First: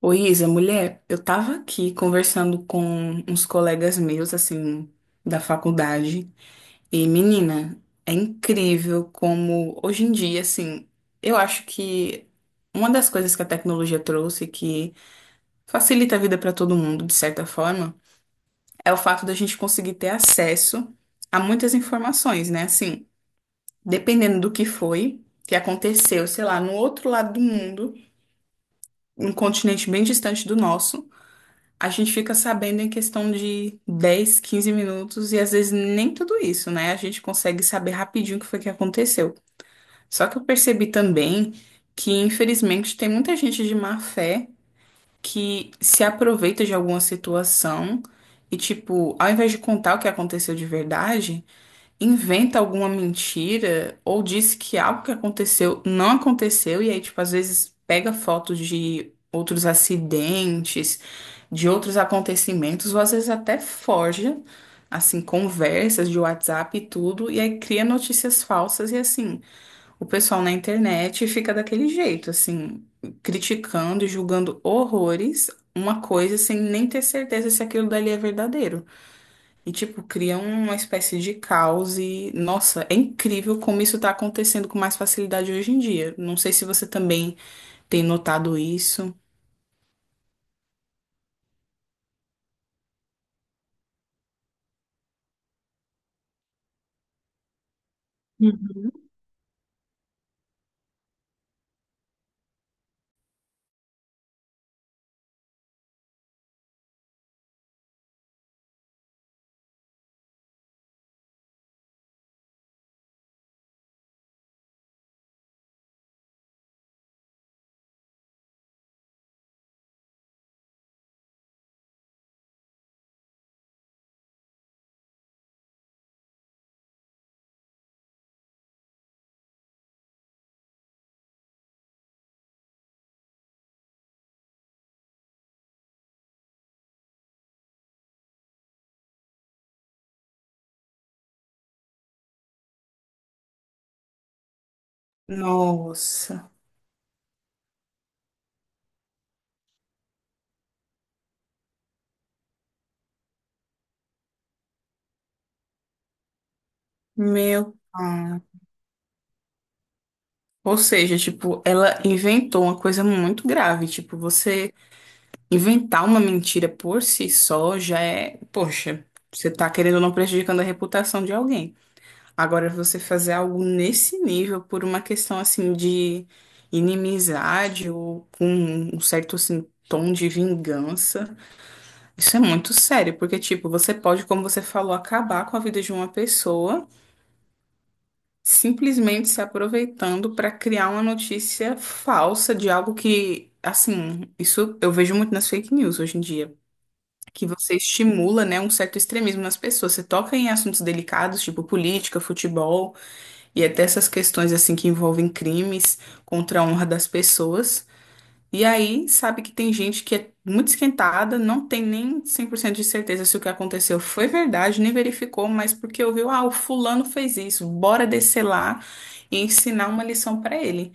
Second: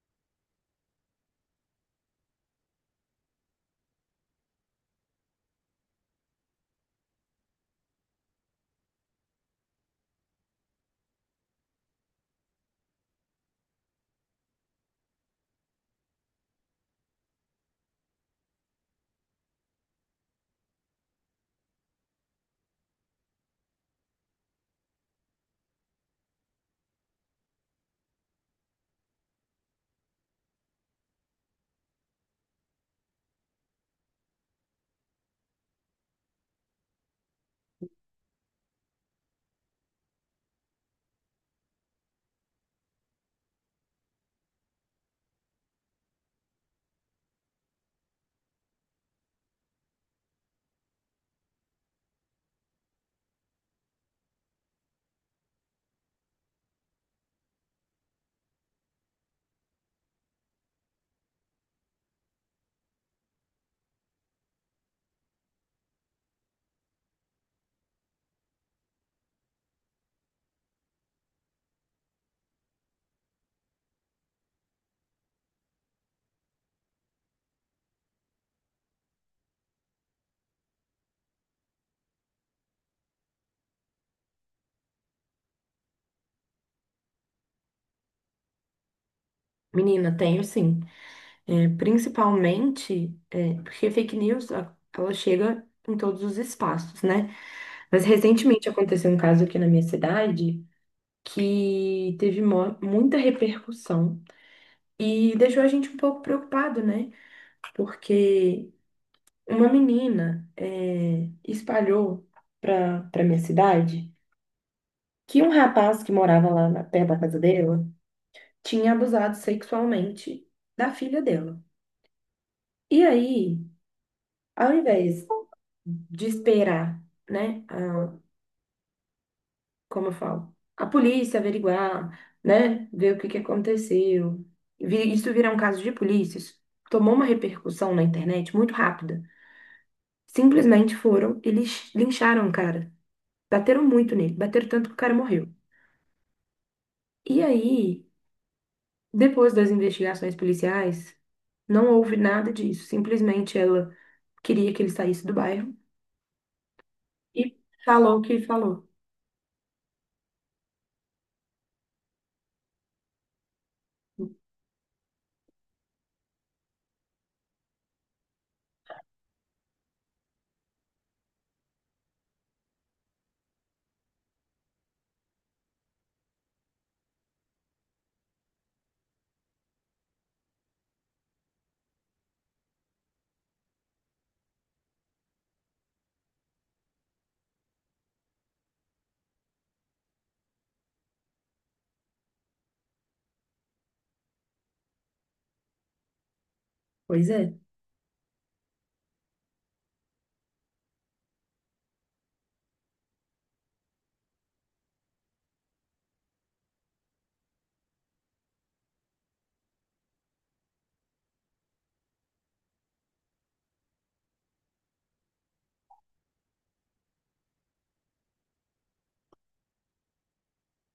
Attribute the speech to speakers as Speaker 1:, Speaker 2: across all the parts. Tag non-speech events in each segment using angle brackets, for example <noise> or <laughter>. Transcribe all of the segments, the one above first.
Speaker 1: Ô Isa, mulher, eu tava aqui conversando com uns colegas meus, assim, da faculdade, e menina, é incrível como hoje em dia, assim, eu acho que uma das coisas que a tecnologia trouxe que facilita a vida pra todo mundo, de certa forma, é o fato da gente conseguir ter acesso a muitas informações, né? Assim, dependendo do que foi, que aconteceu, sei lá, no outro lado do mundo, um continente bem distante do nosso. A gente fica sabendo em questão de 10, 15 minutos e às vezes nem tudo isso, né? A gente consegue saber rapidinho o que foi que aconteceu. Só que eu percebi também que, infelizmente, tem muita gente de má fé que se aproveita de alguma situação e, tipo, ao invés de contar o que aconteceu de verdade, inventa alguma mentira ou diz que algo que aconteceu não aconteceu e aí, tipo, às vezes pega fotos de outros acidentes, de outros acontecimentos, ou às vezes até forja, assim, conversas de WhatsApp e tudo, e aí cria notícias falsas e assim, o pessoal na internet fica daquele jeito, assim, criticando e julgando horrores uma coisa sem nem ter certeza se aquilo dali é verdadeiro. E, tipo, cria uma espécie de caos e, nossa, é incrível como isso tá acontecendo com mais facilidade hoje em dia. Não sei se você também tem notado isso.
Speaker 2: Menina, tenho sim. Principalmente porque fake news, ela chega em todos os espaços, né? Mas recentemente
Speaker 1: Hum.
Speaker 2: aconteceu um caso aqui na minha cidade que teve muita repercussão e deixou a gente um pouco preocupado, né? Porque uma menina espalhou para minha cidade que um rapaz que morava lá na, perto da casa dela tinha abusado sexualmente da filha dela. E aí, ao invés de esperar, né, a- como eu falo, a polícia averiguar, né, ver o que que aconteceu. Isso virar um caso de polícia, isso tomou uma repercussão na internet muito rápida. Simplesmente foram e lincharam o cara. Bateram muito nele, bateram tanto que o cara morreu.
Speaker 1: Nossa,
Speaker 2: E aí, depois das investigações policiais, não houve nada disso. Simplesmente ela queria que ele saísse do bairro e
Speaker 1: meu
Speaker 2: falou o
Speaker 1: pai.
Speaker 2: que falou.
Speaker 1: Ou seja, tipo, ela inventou uma coisa muito grave. Tipo, você inventar uma mentira por si só já é, poxa, você tá querendo ou não prejudicando a reputação de alguém. Agora, você fazer algo nesse nível por uma questão assim de inimizade ou com um certo assim, tom de vingança, isso é muito sério, porque tipo, você pode, como você falou, acabar com a vida de uma pessoa simplesmente se aproveitando para criar uma notícia falsa de algo que, assim, isso eu vejo muito nas fake news hoje em dia.
Speaker 2: Pois
Speaker 1: Que
Speaker 2: é.
Speaker 1: você estimula, né, um certo extremismo nas pessoas. Você toca em assuntos delicados, tipo política, futebol. E até essas questões assim que envolvem crimes contra a honra das pessoas. E aí, sabe que tem gente que é muito esquentada, não tem nem 100% de certeza se o que aconteceu foi verdade, nem verificou, mas porque ouviu, ah, o fulano fez isso, bora descer lá e ensinar uma lição pra ele.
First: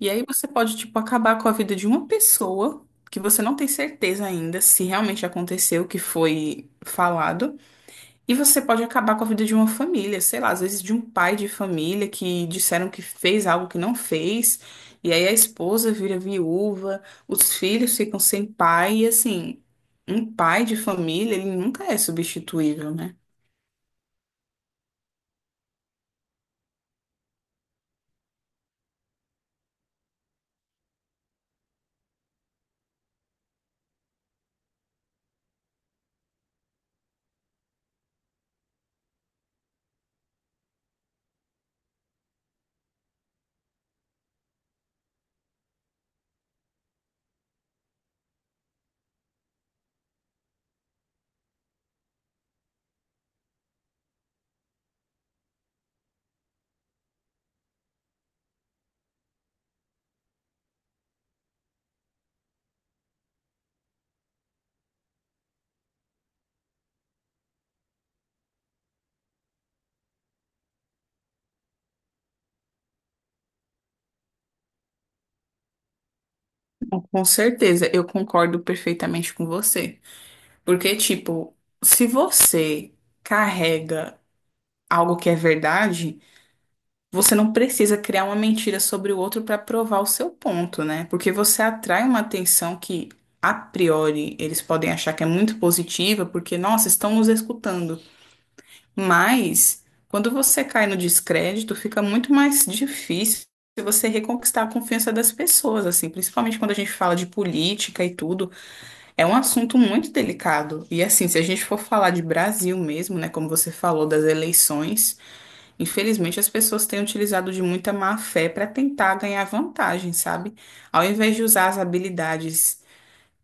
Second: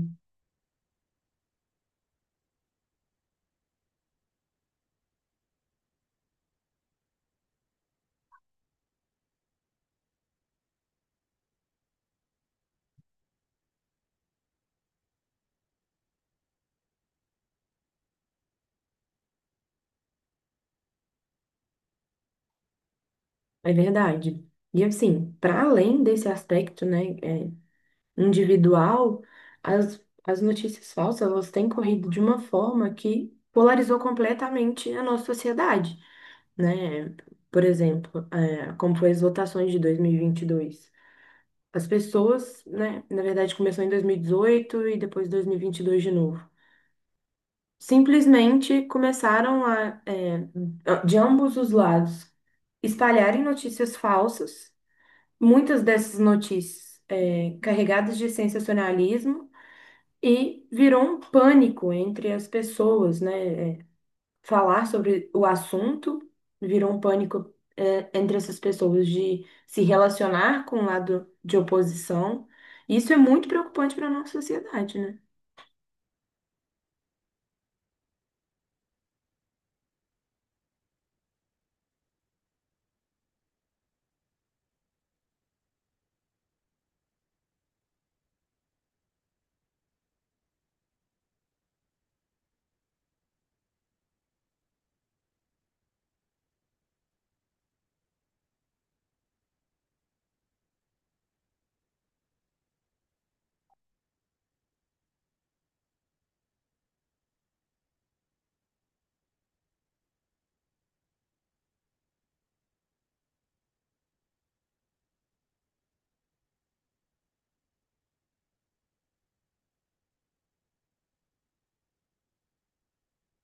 Speaker 1: E aí você pode, tipo, acabar com a vida de uma pessoa que você não tem certeza ainda se realmente aconteceu o que foi falado. E você pode acabar com a vida de uma família, sei lá, às vezes de um pai de família que disseram que fez algo que não fez, e aí a esposa vira viúva, os filhos ficam sem pai, e assim, um pai de família, ele nunca é substituível, né?
Speaker 2: É verdade. E assim, para além desse aspecto, individual, as notícias falsas, elas têm corrido de uma forma que polarizou completamente a nossa sociedade, né? Por exemplo, como foi as votações de dois mil e vinte e dois. As pessoas, né, na verdade começou em 2018 e depois dois mil e vinte e dois de novo. Simplesmente começaram de ambos os lados, espalharem notícias falsas, muitas dessas notícias carregadas de sensacionalismo e virou um pânico entre as pessoas, né? Falar sobre o assunto virou um pânico entre essas pessoas de se relacionar com o lado de oposição. Isso é muito preocupante para a nossa sociedade, né?
Speaker 1: Bom, com certeza, eu concordo perfeitamente com você. Porque, tipo, se você carrega algo que é verdade. Você não precisa criar uma mentira sobre o outro para provar o seu ponto, né? Porque você atrai uma atenção que, a priori, eles podem achar que é muito positiva, porque, nossa, estão nos escutando. Mas, quando você cai no descrédito, fica muito mais difícil você reconquistar a confiança das pessoas, assim, principalmente quando a gente fala de política e tudo. É um assunto muito delicado. E, assim, se a gente for falar de Brasil mesmo, né, como você falou, das eleições. Infelizmente, as pessoas têm utilizado de muita má fé para tentar ganhar vantagem, sabe? Ao invés de usar as habilidades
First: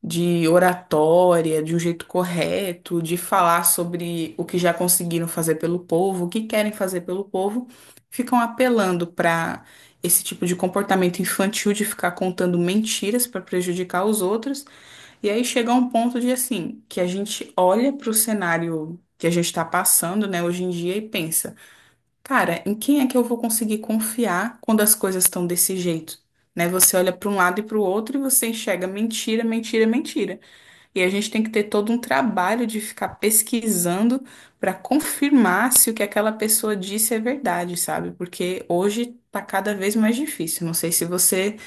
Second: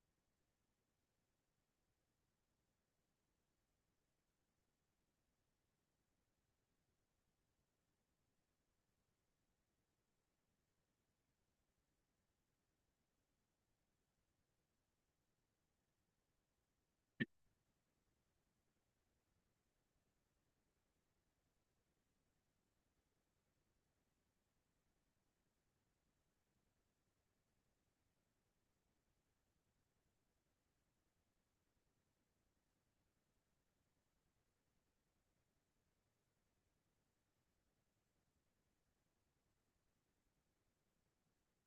Speaker 1: de oratória de um jeito correto, de falar sobre o que já conseguiram fazer pelo povo, o que querem fazer pelo povo, ficam apelando para esse tipo de comportamento infantil de ficar contando mentiras para prejudicar os outros. E aí chega a um ponto de assim, que a gente olha para o cenário que a gente está passando, né, hoje em dia e pensa. Cara, em quem é que eu vou conseguir confiar quando as coisas estão desse jeito? Né? Você olha para um lado e para o outro e você enxerga mentira, mentira, mentira. E a gente tem que ter todo um trabalho de ficar pesquisando para confirmar se o que aquela pessoa disse é verdade, sabe? Porque hoje tá cada vez mais difícil. Não sei se você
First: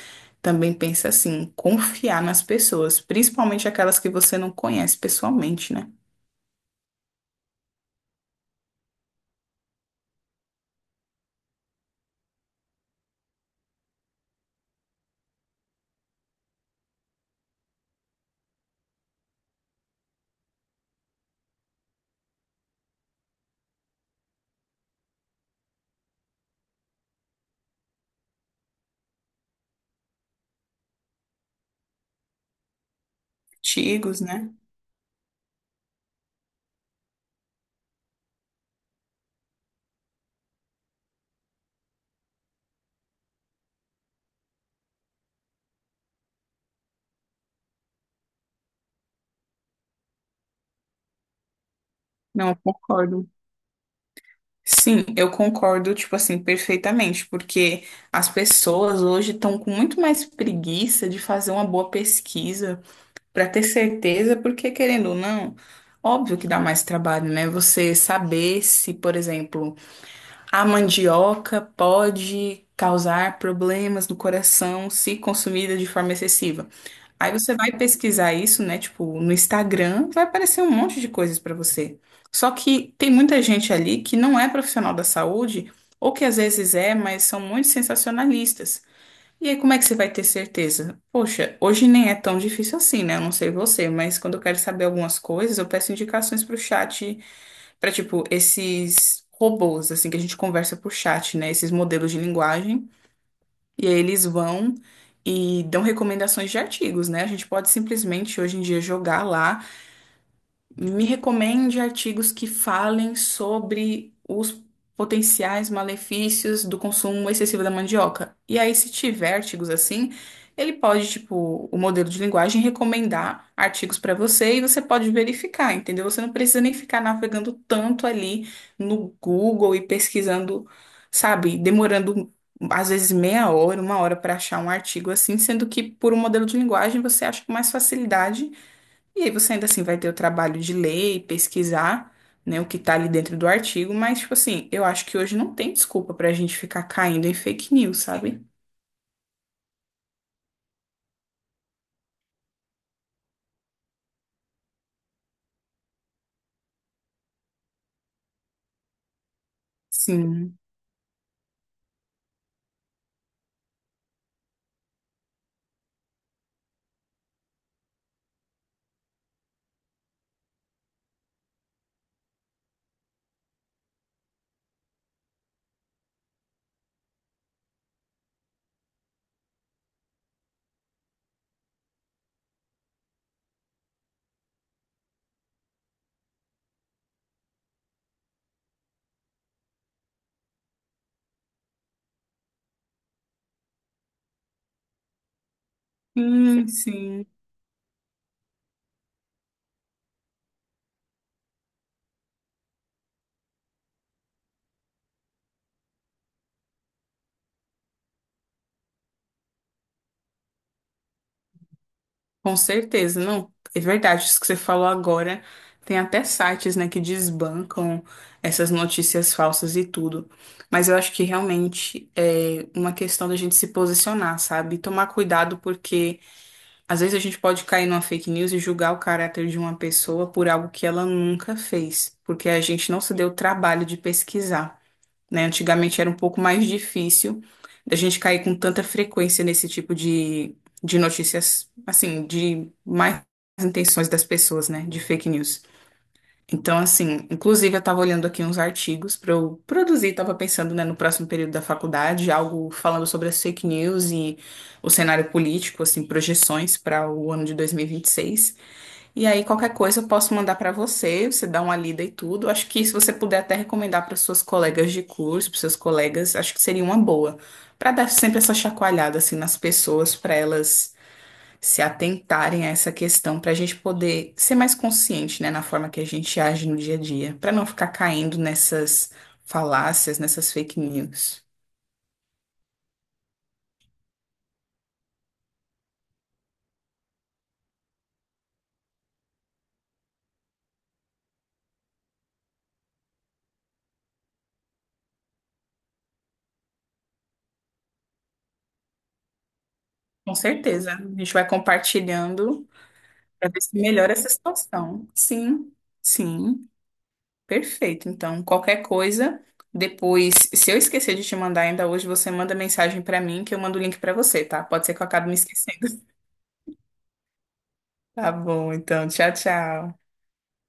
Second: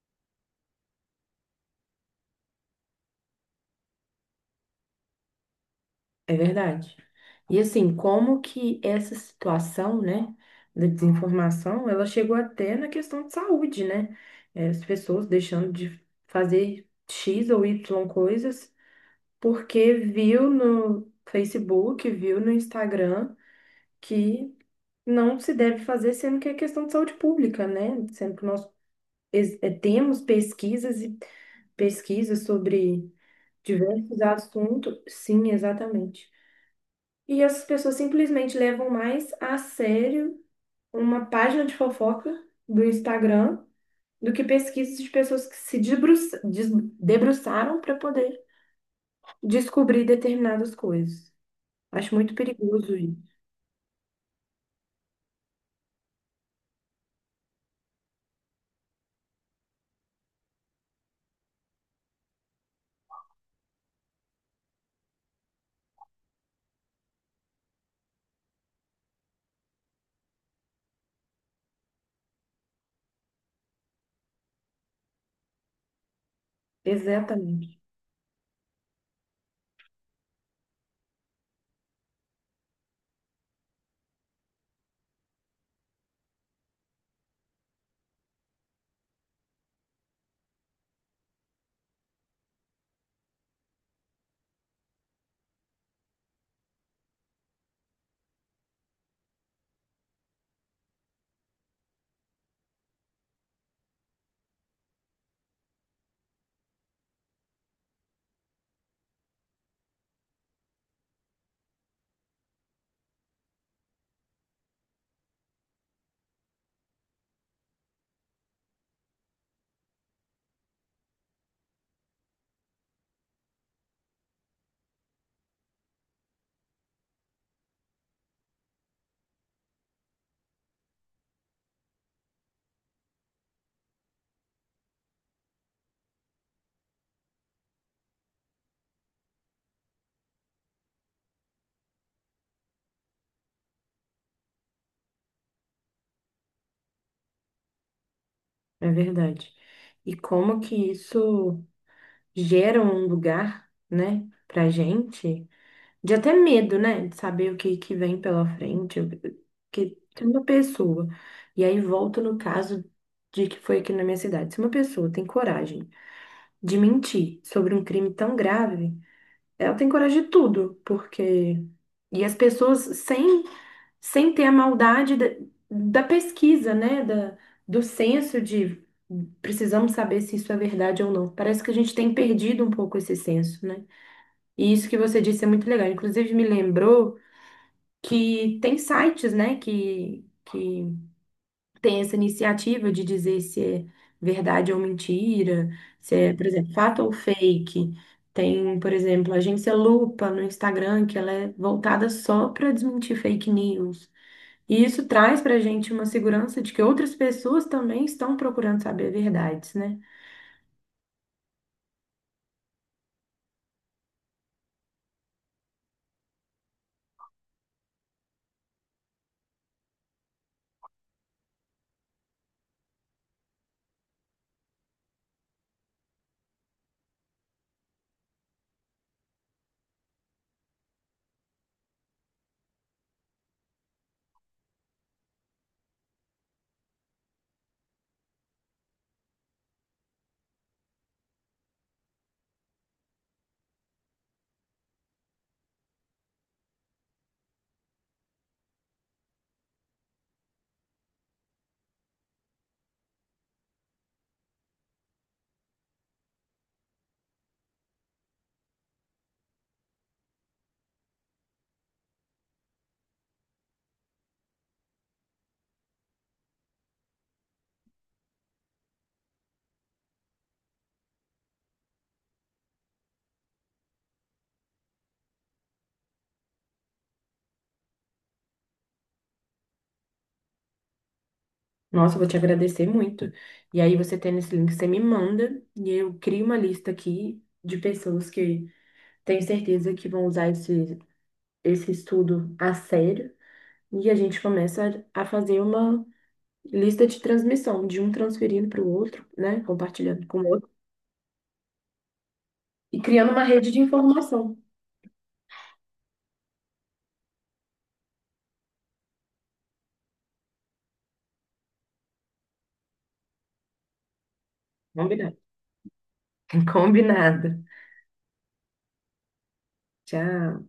Speaker 1: também pensa assim, confiar nas pessoas, principalmente aquelas que você não conhece pessoalmente, né?
Speaker 2: É verdade. E assim, como que essa situação, né, da desinformação, ela chegou até na questão de saúde, né? As pessoas deixando de fazer X ou Y coisas porque viu no Facebook, viu no Instagram que não se deve fazer, sendo que é questão de saúde pública, né? Sendo que nós temos pesquisas e pesquisas sobre diversos
Speaker 1: Antigos, né?
Speaker 2: assuntos. Sim, exatamente. E as pessoas simplesmente levam mais a sério uma página de fofoca do Instagram do que pesquisas de pessoas que se debruça- des- debruçaram para poder descobrir determinadas coisas. Acho muito
Speaker 1: Não, eu
Speaker 2: perigoso
Speaker 1: concordo.
Speaker 2: isso.
Speaker 1: Sim, eu concordo, tipo assim, perfeitamente, porque as pessoas hoje estão com muito mais preguiça de fazer uma boa pesquisa para ter certeza, porque querendo ou não, óbvio que dá mais trabalho, né? Você saber se, por exemplo, a mandioca pode causar problemas no coração se consumida de forma excessiva. Aí você vai
Speaker 2: Exatamente,
Speaker 1: pesquisar isso, né? Tipo, no Instagram, vai aparecer um monte de coisas pra você. Só que tem muita gente ali que não é profissional da saúde, ou que às vezes é, mas são muito sensacionalistas. E aí, como é que você vai ter certeza? Poxa, hoje nem é tão difícil assim, né? Eu não sei você, mas quando eu quero saber algumas coisas, eu peço indicações pro chat, pra tipo, esses robôs, assim, que a gente conversa por chat, né? Esses modelos de linguagem. E aí eles vão e dão recomendações de artigos, né? A gente pode simplesmente hoje em dia jogar lá. Me recomende artigos que falem sobre os potenciais malefícios do consumo excessivo da mandioca. E aí, se tiver artigos assim, ele pode, tipo, o modelo de linguagem recomendar artigos para você e você pode verificar, entendeu? Você não precisa nem ficar navegando tanto ali no Google e pesquisando, sabe, demorando às vezes meia hora, uma hora para achar um artigo assim, sendo que por um modelo de linguagem você acha com mais facilidade. E aí você ainda assim vai ter o trabalho de ler e pesquisar, né, o que tá ali dentro do artigo, mas, tipo assim, eu acho que hoje não tem desculpa pra gente ficar caindo em fake news, sabe?
Speaker 2: é verdade. E como que isso gera um lugar, né, para gente? De até medo, né? De saber o que, que vem pela frente, o que se uma
Speaker 1: Sim.
Speaker 2: pessoa. E aí volta no caso de que foi aqui na minha cidade. Se uma pessoa tem coragem de mentir sobre um crime tão grave, ela tem coragem de tudo, porque. E as pessoas sem ter a maldade da pesquisa, né? Do senso de precisamos saber se isso é verdade ou não. Parece que a gente tem perdido um pouco esse senso, né? E isso que você disse é muito legal. Inclusive, me lembrou que tem sites, né, que tem essa iniciativa de dizer se é verdade ou mentira, se é, por
Speaker 1: Sim,
Speaker 2: exemplo, fato ou
Speaker 1: sim.
Speaker 2: fake. Tem, por exemplo, a agência Lupa no Instagram, que ela é voltada só para desmentir fake news. E isso traz para a gente uma segurança de que outras pessoas também estão procurando saber verdades, né?
Speaker 1: Com certeza, não. É verdade, isso que você falou agora. Tem até sites, né, que desbancam essas notícias falsas e tudo. Mas eu acho que realmente é uma questão da gente se posicionar, sabe? Tomar cuidado porque às vezes a gente pode cair numa fake news e julgar o caráter de uma pessoa por algo que ela nunca fez, porque a gente não se deu o trabalho de pesquisar, né? Antigamente era um pouco mais difícil da gente cair com tanta frequência nesse tipo de notícias, assim, de mais intenções das pessoas, né? De fake news. Então, assim, inclusive eu estava olhando aqui uns artigos para eu produzir, estava pensando, né, no próximo período da faculdade, algo falando sobre as fake news e o cenário político, assim, projeções para o ano de 2026. E vinte e seis. E aí, qualquer coisa eu posso mandar para você, você dá uma lida e tudo. Acho que se você puder até recomendar para suas colegas de curso, para seus colegas, acho que seria uma boa, para dar sempre essa chacoalhada, assim, nas pessoas, para elas se atentarem a essa questão para a gente poder ser mais consciente, né, na forma que a gente age no dia a dia, para não ficar caindo nessas falácias, nessas fake news.
Speaker 2: Nossa, eu vou te agradecer muito. E aí, você tendo esse link, você me manda e eu crio uma lista aqui de pessoas que, tenho certeza, que vão usar esse estudo a sério, e a gente começa a fazer uma lista de transmissão, de um transferindo para o outro, né? Compartilhando
Speaker 1: Com
Speaker 2: com o outro
Speaker 1: certeza, a gente vai compartilhando
Speaker 2: e criando uma
Speaker 1: para ver
Speaker 2: rede de
Speaker 1: se melhora essa
Speaker 2: informação.
Speaker 1: situação. Sim, sim, perfeito. Então, qualquer coisa, depois, se eu esquecer de te mandar ainda hoje, você manda mensagem para mim que eu mando o link para você, tá? Pode ser que eu acabe me
Speaker 2: Combinado.
Speaker 1: esquecendo. <laughs>
Speaker 2: <laughs> Combinado.
Speaker 1: Tá bom, então, tchau, tchau.
Speaker 2: Tchau.